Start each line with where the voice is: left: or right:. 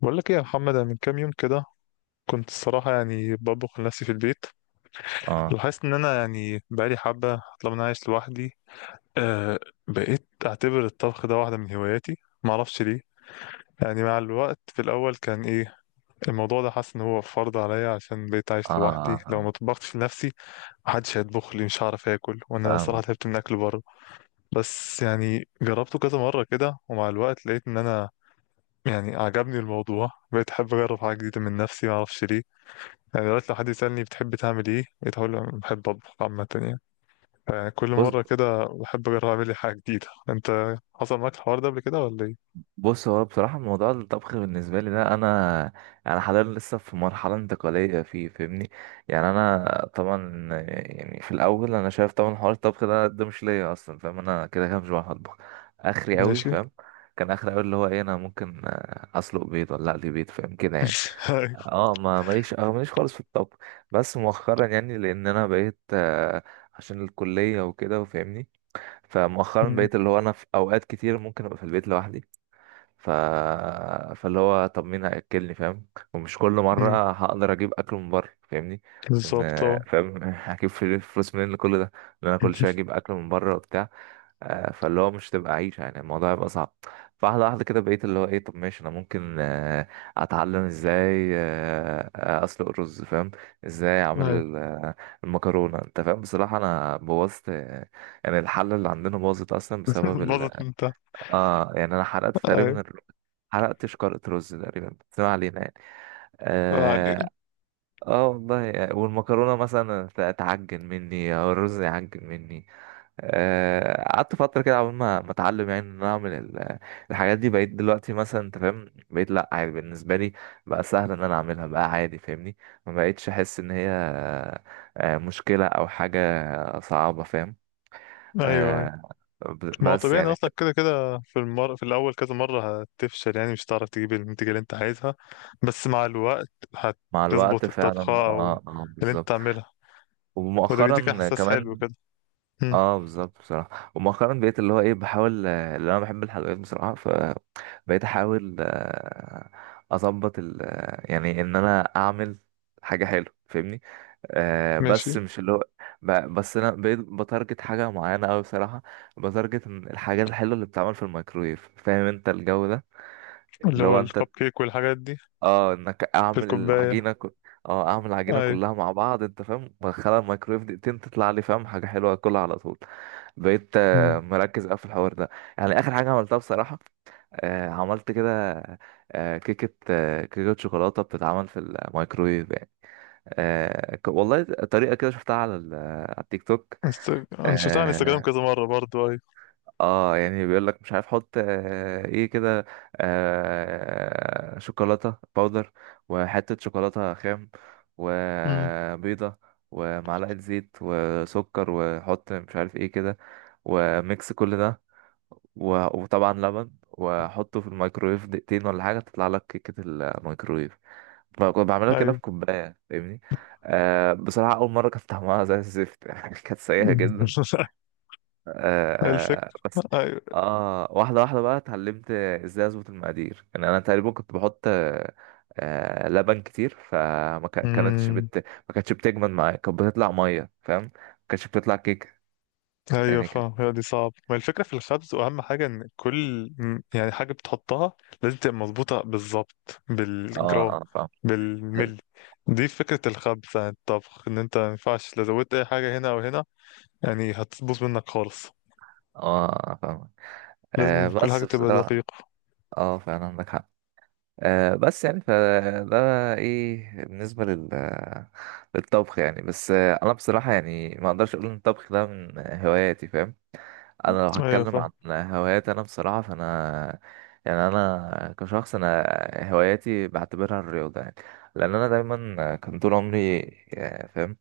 left: بقول لك ايه يا محمد، انا من كام يوم كده كنت الصراحه يعني بطبخ لنفسي في البيت.
right: اه
left: ولاحظت ان انا يعني بقالي حبه طالما انا عايش لوحدي. آه. بقيت اعتبر الطبخ ده واحده من هواياتي، ما اعرفش ليه. يعني مع الوقت في الاول كان ايه الموضوع ده، حاسس ان هو فرض عليا عشان بقيت
right: اه
left: عايش لوحدي.
right: آه،
left: لو ما
right: فاهم.
left: طبختش لنفسي محدش هيطبخ لي، مش هعرف اكل، وانا صراحه
right: فاهمك.
left: تعبت من اكل بره. بس يعني جربته كذا مره كده، ومع الوقت لقيت ان انا يعني عجبني الموضوع، بقيت احب اجرب حاجه جديده من نفسي، ما اعرفش ليه. يعني دلوقتي لو حد يسألني بتحب تعمل ايه، بقيت هقول له أنا بحب اطبخ عامة يعني. فكل
right: بص،
left: مرة كده بحب اجرب اعمل لي حاجة جديدة. انت حصل معاك الحوار ده قبل كده ولا ايه؟
right: هو بصراحة موضوع الطبخ بالنسبة لي ده أنا حاليا لسه في مرحلة انتقالية فيه، فاهمني؟ يعني أنا طبعا، يعني في الأول أنا شايف طبعا حوار الطبخ ده مش ليا أصلا، فاهم؟ أنا كده كده مش بعرف أطبخ. آخري أوي،
left: ماشي.
right: فاهم؟ كان آخري أوي اللي هو إيه، أنا ممكن أسلق بيض ولا أقلي بيض، فاهم كده يعني.
left: أيوة.
right: اه ما ماليش، اه ماليش خالص في الطبخ. بس مؤخرا يعني، لأن أنا بقيت عشان الكلية وكده، وفاهمني، فمؤخرا
left: أمم.
right: بقيت اللي هو انا في اوقات كتير ممكن ابقى في البيت لوحدي. ف... فاللي هو طب مين هياكلني، فاهم؟ ومش كل
left: أمم.
right: مره هقدر اجيب اكل من بره، فاهمني. لان،
left: بالظبط، اه.
right: فاهم هجيب فلوس منين لكل ده؟ ان انا كل شويه اجيب اكل من بره وبتاع. فاللي هو مش تبقى عيشة يعني، الموضوع هيبقى صعب. فواحدة واحدة كده بقيت اللي هو ايه، طب ماشي انا ممكن اتعلم ازاي اسلق الرز، فاهم؟ ازاي اعمل
left: ايوه
right: المكرونة، انت فاهم. بصراحة انا بوظت، يعني الحلة اللي عندنا باظت اصلا بسبب
left: باظت
right: ال...
left: انت.
right: اه يعني انا حرقت
left: ايوه،
right: تقريبا حرقت شكارة رز تقريبا، بس ما علينا يعني.
left: ما
right: اه.
left: علينا.
right: آه والله يعني. والمكرونة مثلا تعجن مني او الرز يعجن مني. قعدت فترة كده قبل ما اتعلم يعني ان انا اعمل ال... الحاجات دي، بقيت دلوقتي مثلا انت فاهم، بقيت لا عادي بالنسبة لي. بقى سهل ان انا اعملها، بقى عادي، فاهمني. ما بقيتش احس ان هي مشكلة او حاجة صعبة، فاهم.
left: ايوه، ايوه.
right: آه،
left: ما هو
right: بس
left: طبيعي إن
right: يعني.
left: اصلا كده كده في الاول كذا مرة هتفشل، يعني مش هتعرف تجيب النتيجة اللي انت عايزها. بس مع الوقت
right: مع الوقت
left: هتظبط
right: فعلا،
left: الطبخة او
right: اه اه
left: اللي انت
right: بالظبط.
left: تعملها. وده بيديك
right: ومؤخرا
left: احساس حلو
right: كمان،
left: كده. أمم.
right: اه بالظبط بصراحه، ومؤخرا بقيت اللي هو ايه، بحاول اللي انا بحب الحلويات بصراحه، فبقيت احاول اظبط ال يعني ان انا اعمل حاجه حلوه، فاهمني. آه
left: ماشي.
right: بس مش اللي هو، بس انا بقيت بتارجت حاجه معينه قوي بصراحه. بتارجت إن الحاجات الحلوه اللي بتتعمل في الميكرويف، فاهم انت الجو ده.
left: اللي
right: اللي
left: هو
right: هو
left: الكب
right: انت،
left: كيك والحاجات دي.
right: اه انك
left: في
right: اعمل
left: الكوباية.
right: العجينه اه اعمل العجينه
left: أيوة.
right: كلها مع بعض، انت فاهم، بدخلها الميكرويف دقيقتين، تطلع لي فاهم حاجه حلوه اكلها على طول. بقيت
left: مم.
right: مركز قوي في الحوار ده. يعني اخر حاجه عملتها بصراحه، عملت كده كيكه كيكه شوكولاته بتتعمل في الميكرويف يعني. والله طريقه كده شفتها على على التيك توك.
left: أنا شفتها على انستجرام
right: آه،
left: كذا مرة برضو. أيوة.
right: اه يعني بيقول لك مش عارف حط آه ايه كده، آه شوكولاته باودر، وحته شوكولاته خام،
left: مم.
right: وبيضه، ومعلقه زيت وسكر، وحط مش عارف ايه كده، وميكس كل ده، وطبعا لبن، وحطه في الميكرويف دقيقتين ولا حاجه، تطلع لك كيكه الميكرويف. كنت بعملها كده
left: أيوة.
right: في كوبايه، فاهمني. آه بصراحه اول مره كانت طعمها زي الزفت يعني كانت سيئه جدا. آه. آه
left: الفكرة.
right: بس،
left: أيوة.
right: اه واحدة واحدة بقى اتعلمت ازاي اظبط المقادير. يعني انا تقريبا كنت بحط آه آه لبن كتير، فما كانتش
left: مم.
right: ما كانتش بتجمد معايا، كانت بتطلع مية فاهم، ما كانتش بتطلع كيك.
left: أيوة،
right: يعني كان،
left: فاهم. هي دي صعب، ما الفكرة في الخبز وأهم حاجة إن يعني حاجة بتحطها لازم تبقى مظبوطة بالظبط
right: اه
left: بالجرام،
right: اه فاهم.
left: بالملي. دي فكرة الخبز عن الطبخ، إن أنت ما ينفعش لو زودت أي حاجة هنا أو هنا، يعني هتبوظ منك خالص.
right: اه فاهم. آه
left: لازم كل حاجة
right: بس
left: تبقى
right: بصراحة،
left: دقيقة.
right: اه فعلا عندك حق. آه بس يعني فده ايه بالنسبة لل... للطبخ يعني. بس آه انا بصراحة يعني ما اقدرش اقول ان الطبخ ده من هواياتي، فاهم. انا لو هتكلم
left: أيوة،
right: عن هواياتي انا بصراحه، فانا يعني انا كشخص، هواياتي بعتبرها الرياضه يعني. لان انا دايما كان طول عمري فاهم،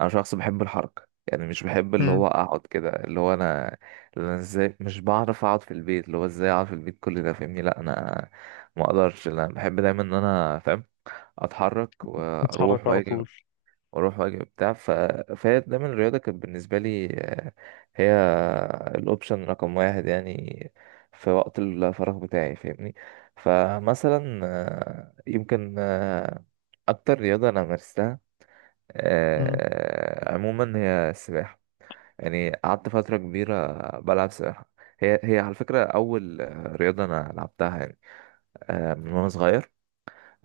right: انا شخص بحب الحركه يعني. مش بحب اللي
left: فاهم.
right: هو اقعد كده، اللي هو انا اللي انا ازاي مش بعرف اقعد في البيت، اللي هو ازاي اقعد في البيت كل ده، فاهمني. لا انا ما اقدرش، لا، انا بحب دايما ان انا فاهم اتحرك
left: نتحرك
right: واروح
left: على
right: واجي،
left: طول.
right: واروح واجي وبتاع. فهي دايما الرياضه كانت بالنسبه لي هي الاوبشن رقم واحد يعني في وقت الفراغ بتاعي، فاهمني. فمثلا يمكن، اكتر رياضه انا مارستها
left: مم.
right: عموما هي السباحه. يعني قعدت فتره كبيره بلعب سباحه. هي هي على فكره اول رياضه انا لعبتها يعني، من وانا صغير،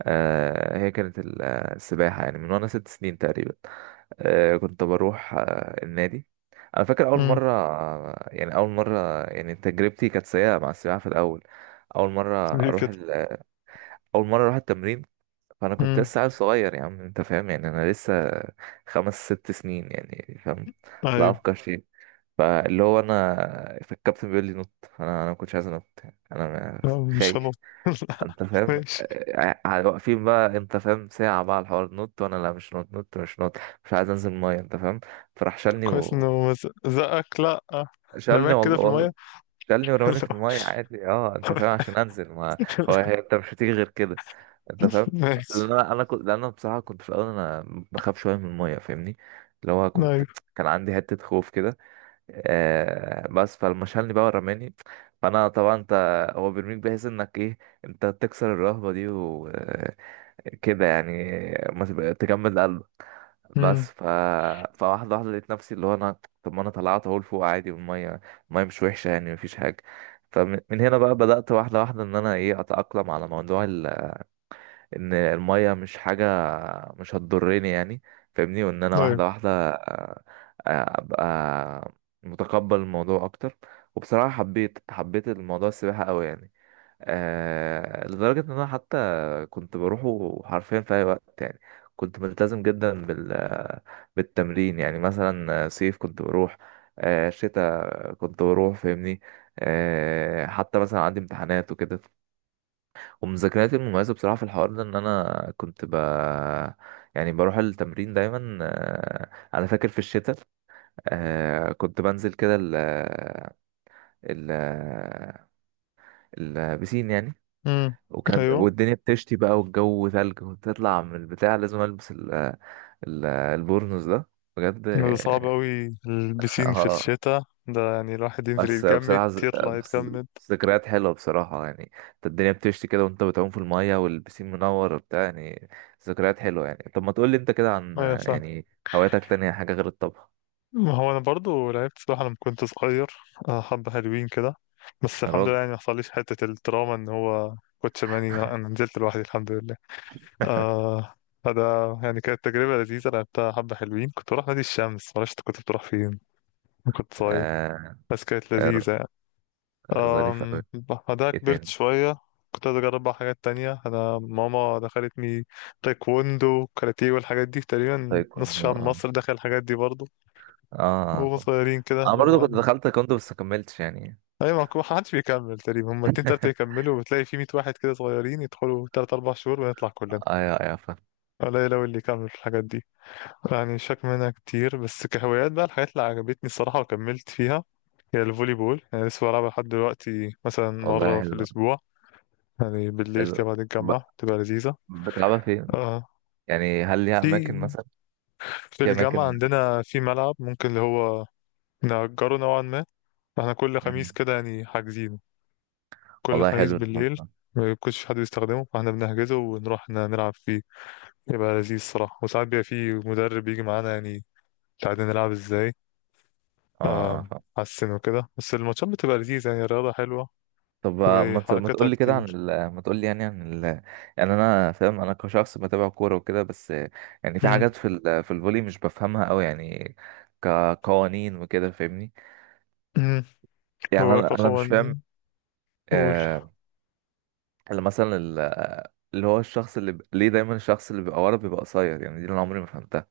right: هي كانت السباحه يعني، من وانا ست سنين تقريبا. كنت بروح النادي. انا فاكر اول
left: مم.
right: مره يعني اول مره يعني تجربتي كانت سيئه مع السباحه في الاول. اول مره
left: ليه
right: اروح
left: كده؟
right: اول مره اروح التمرين، فانا كنت
left: مم.
right: لسه عيل صغير يا عم، انت فاهم يعني، انا لسه خمس ست سنين يعني فاهم. لا
left: ايوه.
right: افكر شيء. فاللي هو انا فالكابتن بيقول لي نط، انا ما كنتش عايز انط يعني. انا
left: لا، مش هنط.
right: خايف،
left: لا.
right: انت فاهم.
left: ماشي.
right: آه آه، واقفين بقى انت فاهم ساعة بقى على الحوار، نط، وانا لا مش نط، نط مش نط، مش عايز انزل المية، انت فاهم. فراح
left: طب
right: شالني
left: كويس انه
right: و...
left: ما زقك. لا،
right: شالني،
left: رماك كده
right: والله
left: في المية.
right: والله شالني ورماني في
left: لا.
right: المية عادي، اه انت فاهم عشان انزل، ما هو هي انت مش هتيجي غير كده، انت فاهم.
left: ماشي.
right: لان انا، انا كنت لان انا بصراحة كنت في الاول انا بخاف شوية من المية، فاهمني. اللي هو كنت،
left: ايوه.
right: كان عندي حتة خوف كده. آه بس فلما شالني بقى ورماني، فانا طبعا انت، هو بيرميك بحيث انك ايه، انت تكسر الرهبة دي و كده يعني، ما تبقى- تجمد قلبك.
left: مم.
right: بس فواحدة واحدة لقيت نفسي اللي هو أنا طب ما أنا طلعت أهو لفوق عادي، والمية مش وحشة يعني، مفيش حاجة. فمن هنا بقى بدأت واحدة واحدة إن أنا إيه أتأقلم على موضوع إن المية مش حاجة، مش هتضرني يعني، فاهمني، وإن أنا
left: ايوه.
right: واحدة واحدة آه، أبقى متقبل الموضوع أكتر. وبصراحة حبيت حبيت الموضوع السباحة أوي يعني، آه لدرجة إن أنا حتى كنت بروحه حرفيا في أي وقت يعني. كنت ملتزم جدا بال بالتمرين يعني، مثلا صيف كنت بروح، آه شتاء كنت بروح، فاهمني. آه حتى مثلا عندي امتحانات وكده، ومذاكرتي المميزة بصراحة في الحوار ده، إن أنا كنت ب... يعني بروح التمرين دايما. آه أنا فاكر في الشتاء آه كنت بنزل كده ال ال البسين يعني.
left: مم.
right: وكان
left: ايوه.
right: والدنيا بتشتي بقى والجو ثلج، وتطلع من البتاع لازم البس ال البورنوس ده، بجد
left: ده صعب قوي البسين في
right: اه
left: الشتاء. ده يعني الواحد ينزل
right: بس
left: يتجمد،
right: بصراحة
left: يطلع
right: بس،
left: يتجمد.
right: ذكريات حلوة بصراحة يعني، انت الدنيا بتشتي كده وانت بتعوم في المية والبسين منور وبتاع يعني، ذكريات حلوة يعني. طب ما تقول لي انت كده عن
left: ايوه، صح.
right: يعني هواياتك، تانية حاجة غير الطبخ؟
left: ما هو انا برضو لعبت سباحه لما كنت صغير. حبه حلوين كده. بس
right: يا
left: الحمد لله
right: راجل
left: يعني ما حصليش حته التراuma ان هو كنت شرماني. لا، انا نزلت لوحدي الحمد لله. آه. فده يعني كانت تجربه لذيذه، لعبتها حبه حلوين. كنت بروح نادي الشمس، معرفش انت كنت بتروح فين لما كنت صغير.
right: آه،
left: بس كانت
right: آه،
left: لذيذه يعني.
right: ظريف أوي.
left: بعدها
right: ايه
left: كبرت
right: تاني؟
left: شويه. كنت عايز اجرب بقى حاجات تانية. انا ماما دخلتني تايكوندو، كاراتيه، والحاجات دي تقريبا نص
right: تايكوندو،
left: شعب
right: اه
left: مصر دخل الحاجات دي برضو.
right: اه.
left: وهم
right: آه،
left: صغيرين كده
right: انا
left: اللي
right: برضو
left: هو.
right: كنت دخلت تايكوندو بس ما كملتش يعني.
left: ايوه، ما حدش بيكمل تقريبا. هما اتنين تلاتة يكملوا، وبتلاقي في 100 واحد كده صغيرين يدخلوا 3-4 شهور، ونطلع كلنا.
right: ايوه ايوه فاهم.
left: قليل أوي اللي يكمل في الحاجات دي. يعني شاك منها كتير، بس كهوايات بقى الحاجات اللي عجبتني الصراحة وكملت فيها هي الفولي بول. يعني لسه بلعبها لحد دلوقتي مثلا
right: والله
left: مرة في
right: حلو.
left: الأسبوع. يعني بالليل كده
right: حلو.
left: بعد
right: ب...
left: الجامعة بتبقى لذيذة.
right: بتلعبها فين؟
left: آه.
right: يعني هل ليها اماكن
left: في
right: مثلا؟
left: في
right: في
left: الجامعة
right: اماكن.
left: عندنا في ملعب ممكن اللي هو نأجره نوعا ما. احنا كل خميس
right: مم.
left: كده يعني حاجزين، كل
right: والله
left: خميس
right: حلو الحوار
left: بالليل.
right: ده.
left: ما بيكونش في حد بيستخدمه، فاحنا بنحجزه ونروح نلعب فيه. يبقى لذيذ الصراحة، وساعات بيبقى فيه مدرب يجي معانا يعني يساعدنا نلعب ازاي.
right: اه اه
left: آم،
right: فاهم.
left: حسن وكده، بس الماتشات بتبقى لذيذة يعني. الرياضة حلوة
right: طب ما تقول
left: وحركتها
right: لي كده عن
left: كتير.
right: ما تقول لي يعني عن ال... يعني انا فاهم، انا كشخص بتابع كوره وكده، بس يعني في
left: مم.
right: حاجات في ال... في الفولي مش بفهمها قوي يعني، كقوانين وكده، فاهمني.
left: مم.
right: يعني
left: هو
right: انا مش فاهم.
left: كقوانين؟ قول.
right: آه، اللي مثلا ال... اللي هو الشخص اللي ب... ليه دايما الشخص اللي بيبقى ورا بيبقى قصير يعني؟ دي اللي انا عمري ما فهمتها.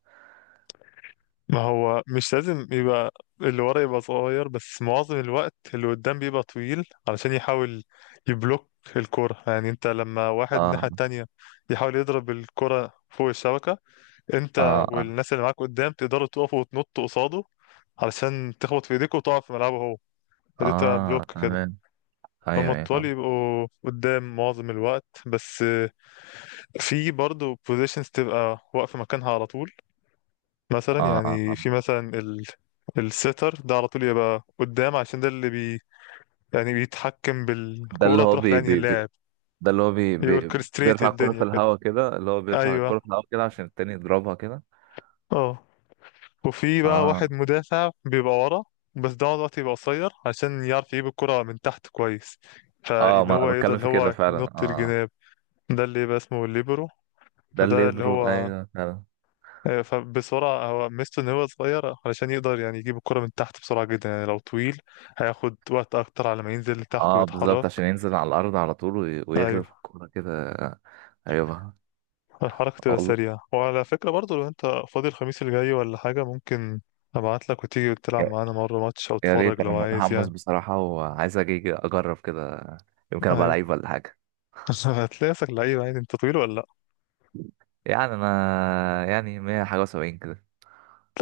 left: ما هو مش لازم يبقى اللي ورا يبقى صغير، بس معظم الوقت اللي قدام بيبقى طويل علشان يحاول يبلوك الكرة. يعني انت لما واحد من
right: اه
left: الناحية التانية يحاول يضرب الكرة فوق الشبكة، انت
right: اه.
left: والناس اللي معاك قدام تقدروا تقفوا وتنطوا قصاده علشان تخبط في ايديك وتقع في ملعبه هو. فدي بتبقى
right: اه
left: بلوك كده.
right: تمام.
left: فهم
right: ايوه ايوه
left: الطوال
right: فاهم.
left: يبقوا قدام معظم الوقت. بس في برضه بوزيشنز تبقى واقفة مكانها على طول، مثلا
right: اه اه
left: يعني
right: آه.
left: في مثلا السيتر ده على طول يبقى قدام عشان ده اللي يعني بيتحكم
right: ده اللي
left: بالكورة
right: هو
left: تروح
right: بي
left: لأنهي
right: بي بي
left: اللاعب،
right: ده اللي هو بي
left: يوركستريت
right: بيرفع الكرة في
left: الدنيا كده.
right: الهواء كده، اللي هو بيرفع
left: أيوه.
right: الكرة في الهواء كده عشان التاني يضربها كده.
left: اه. وفي بقى
right: اه
left: واحد مدافع بيبقى ورا، بس ده الوقت يبقى قصير عشان يعرف يجيب الكرة من تحت كويس،
right: اه،
left: فاللي
right: ما
left: هو
right: انا
left: يقدر
right: بتكلم
left: اللي
right: في كده
left: هو
right: فعلا،
left: ينط
right: اه.
left: الجناب. ده اللي يبقى اسمه الليبرو.
right: ده
left: فده اللي
right: الليبرو،
left: هو
right: ايوه فعلا.
left: فبسرعة هو ميزته إن هو صغير علشان يقدر يعني يجيب الكرة من تحت بسرعة جدا. يعني لو طويل هياخد وقت أكتر على ما ينزل لتحت
right: اه بالظبط،
left: ويتحرك.
right: عشان ينزل على الارض على طول ويغرف
left: أيوه.
right: الكرة كده. ايوه آه
left: الحركة تبقى
right: والله.
left: سريعة. وعلى فكرة برضه لو أنت فاضي الخميس الجاي ولا حاجة، ممكن أبعتلك وتيجي تلعب
right: يا
left: معانا مرة ماتش أو تتفرج
right: ريت، انا
left: لو عايز
right: متحمس
left: يعني.
right: بصراحة وعايز اجي اجرب كده، يمكن ابقى
left: أيوه.
right: لعيب ولا حاجة.
left: هتلاقي شكل لعيب عادي. انت طويل ولا لا؟
right: يعني انا يعني 100 حاجة وسبعين كده.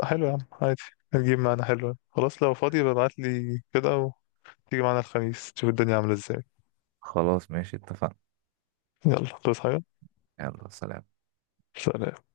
left: لا، حلو يا عم، عادي. هتجيب معانا، حلو، خلاص. لو فاضي ببعت لي كده وتيجي معانا الخميس تشوف الدنيا عاملة ازاي.
right: خلاص ماشي اتفقنا.
left: يلا، تصحى حاجة.
right: يلا سلام.
left: سلام.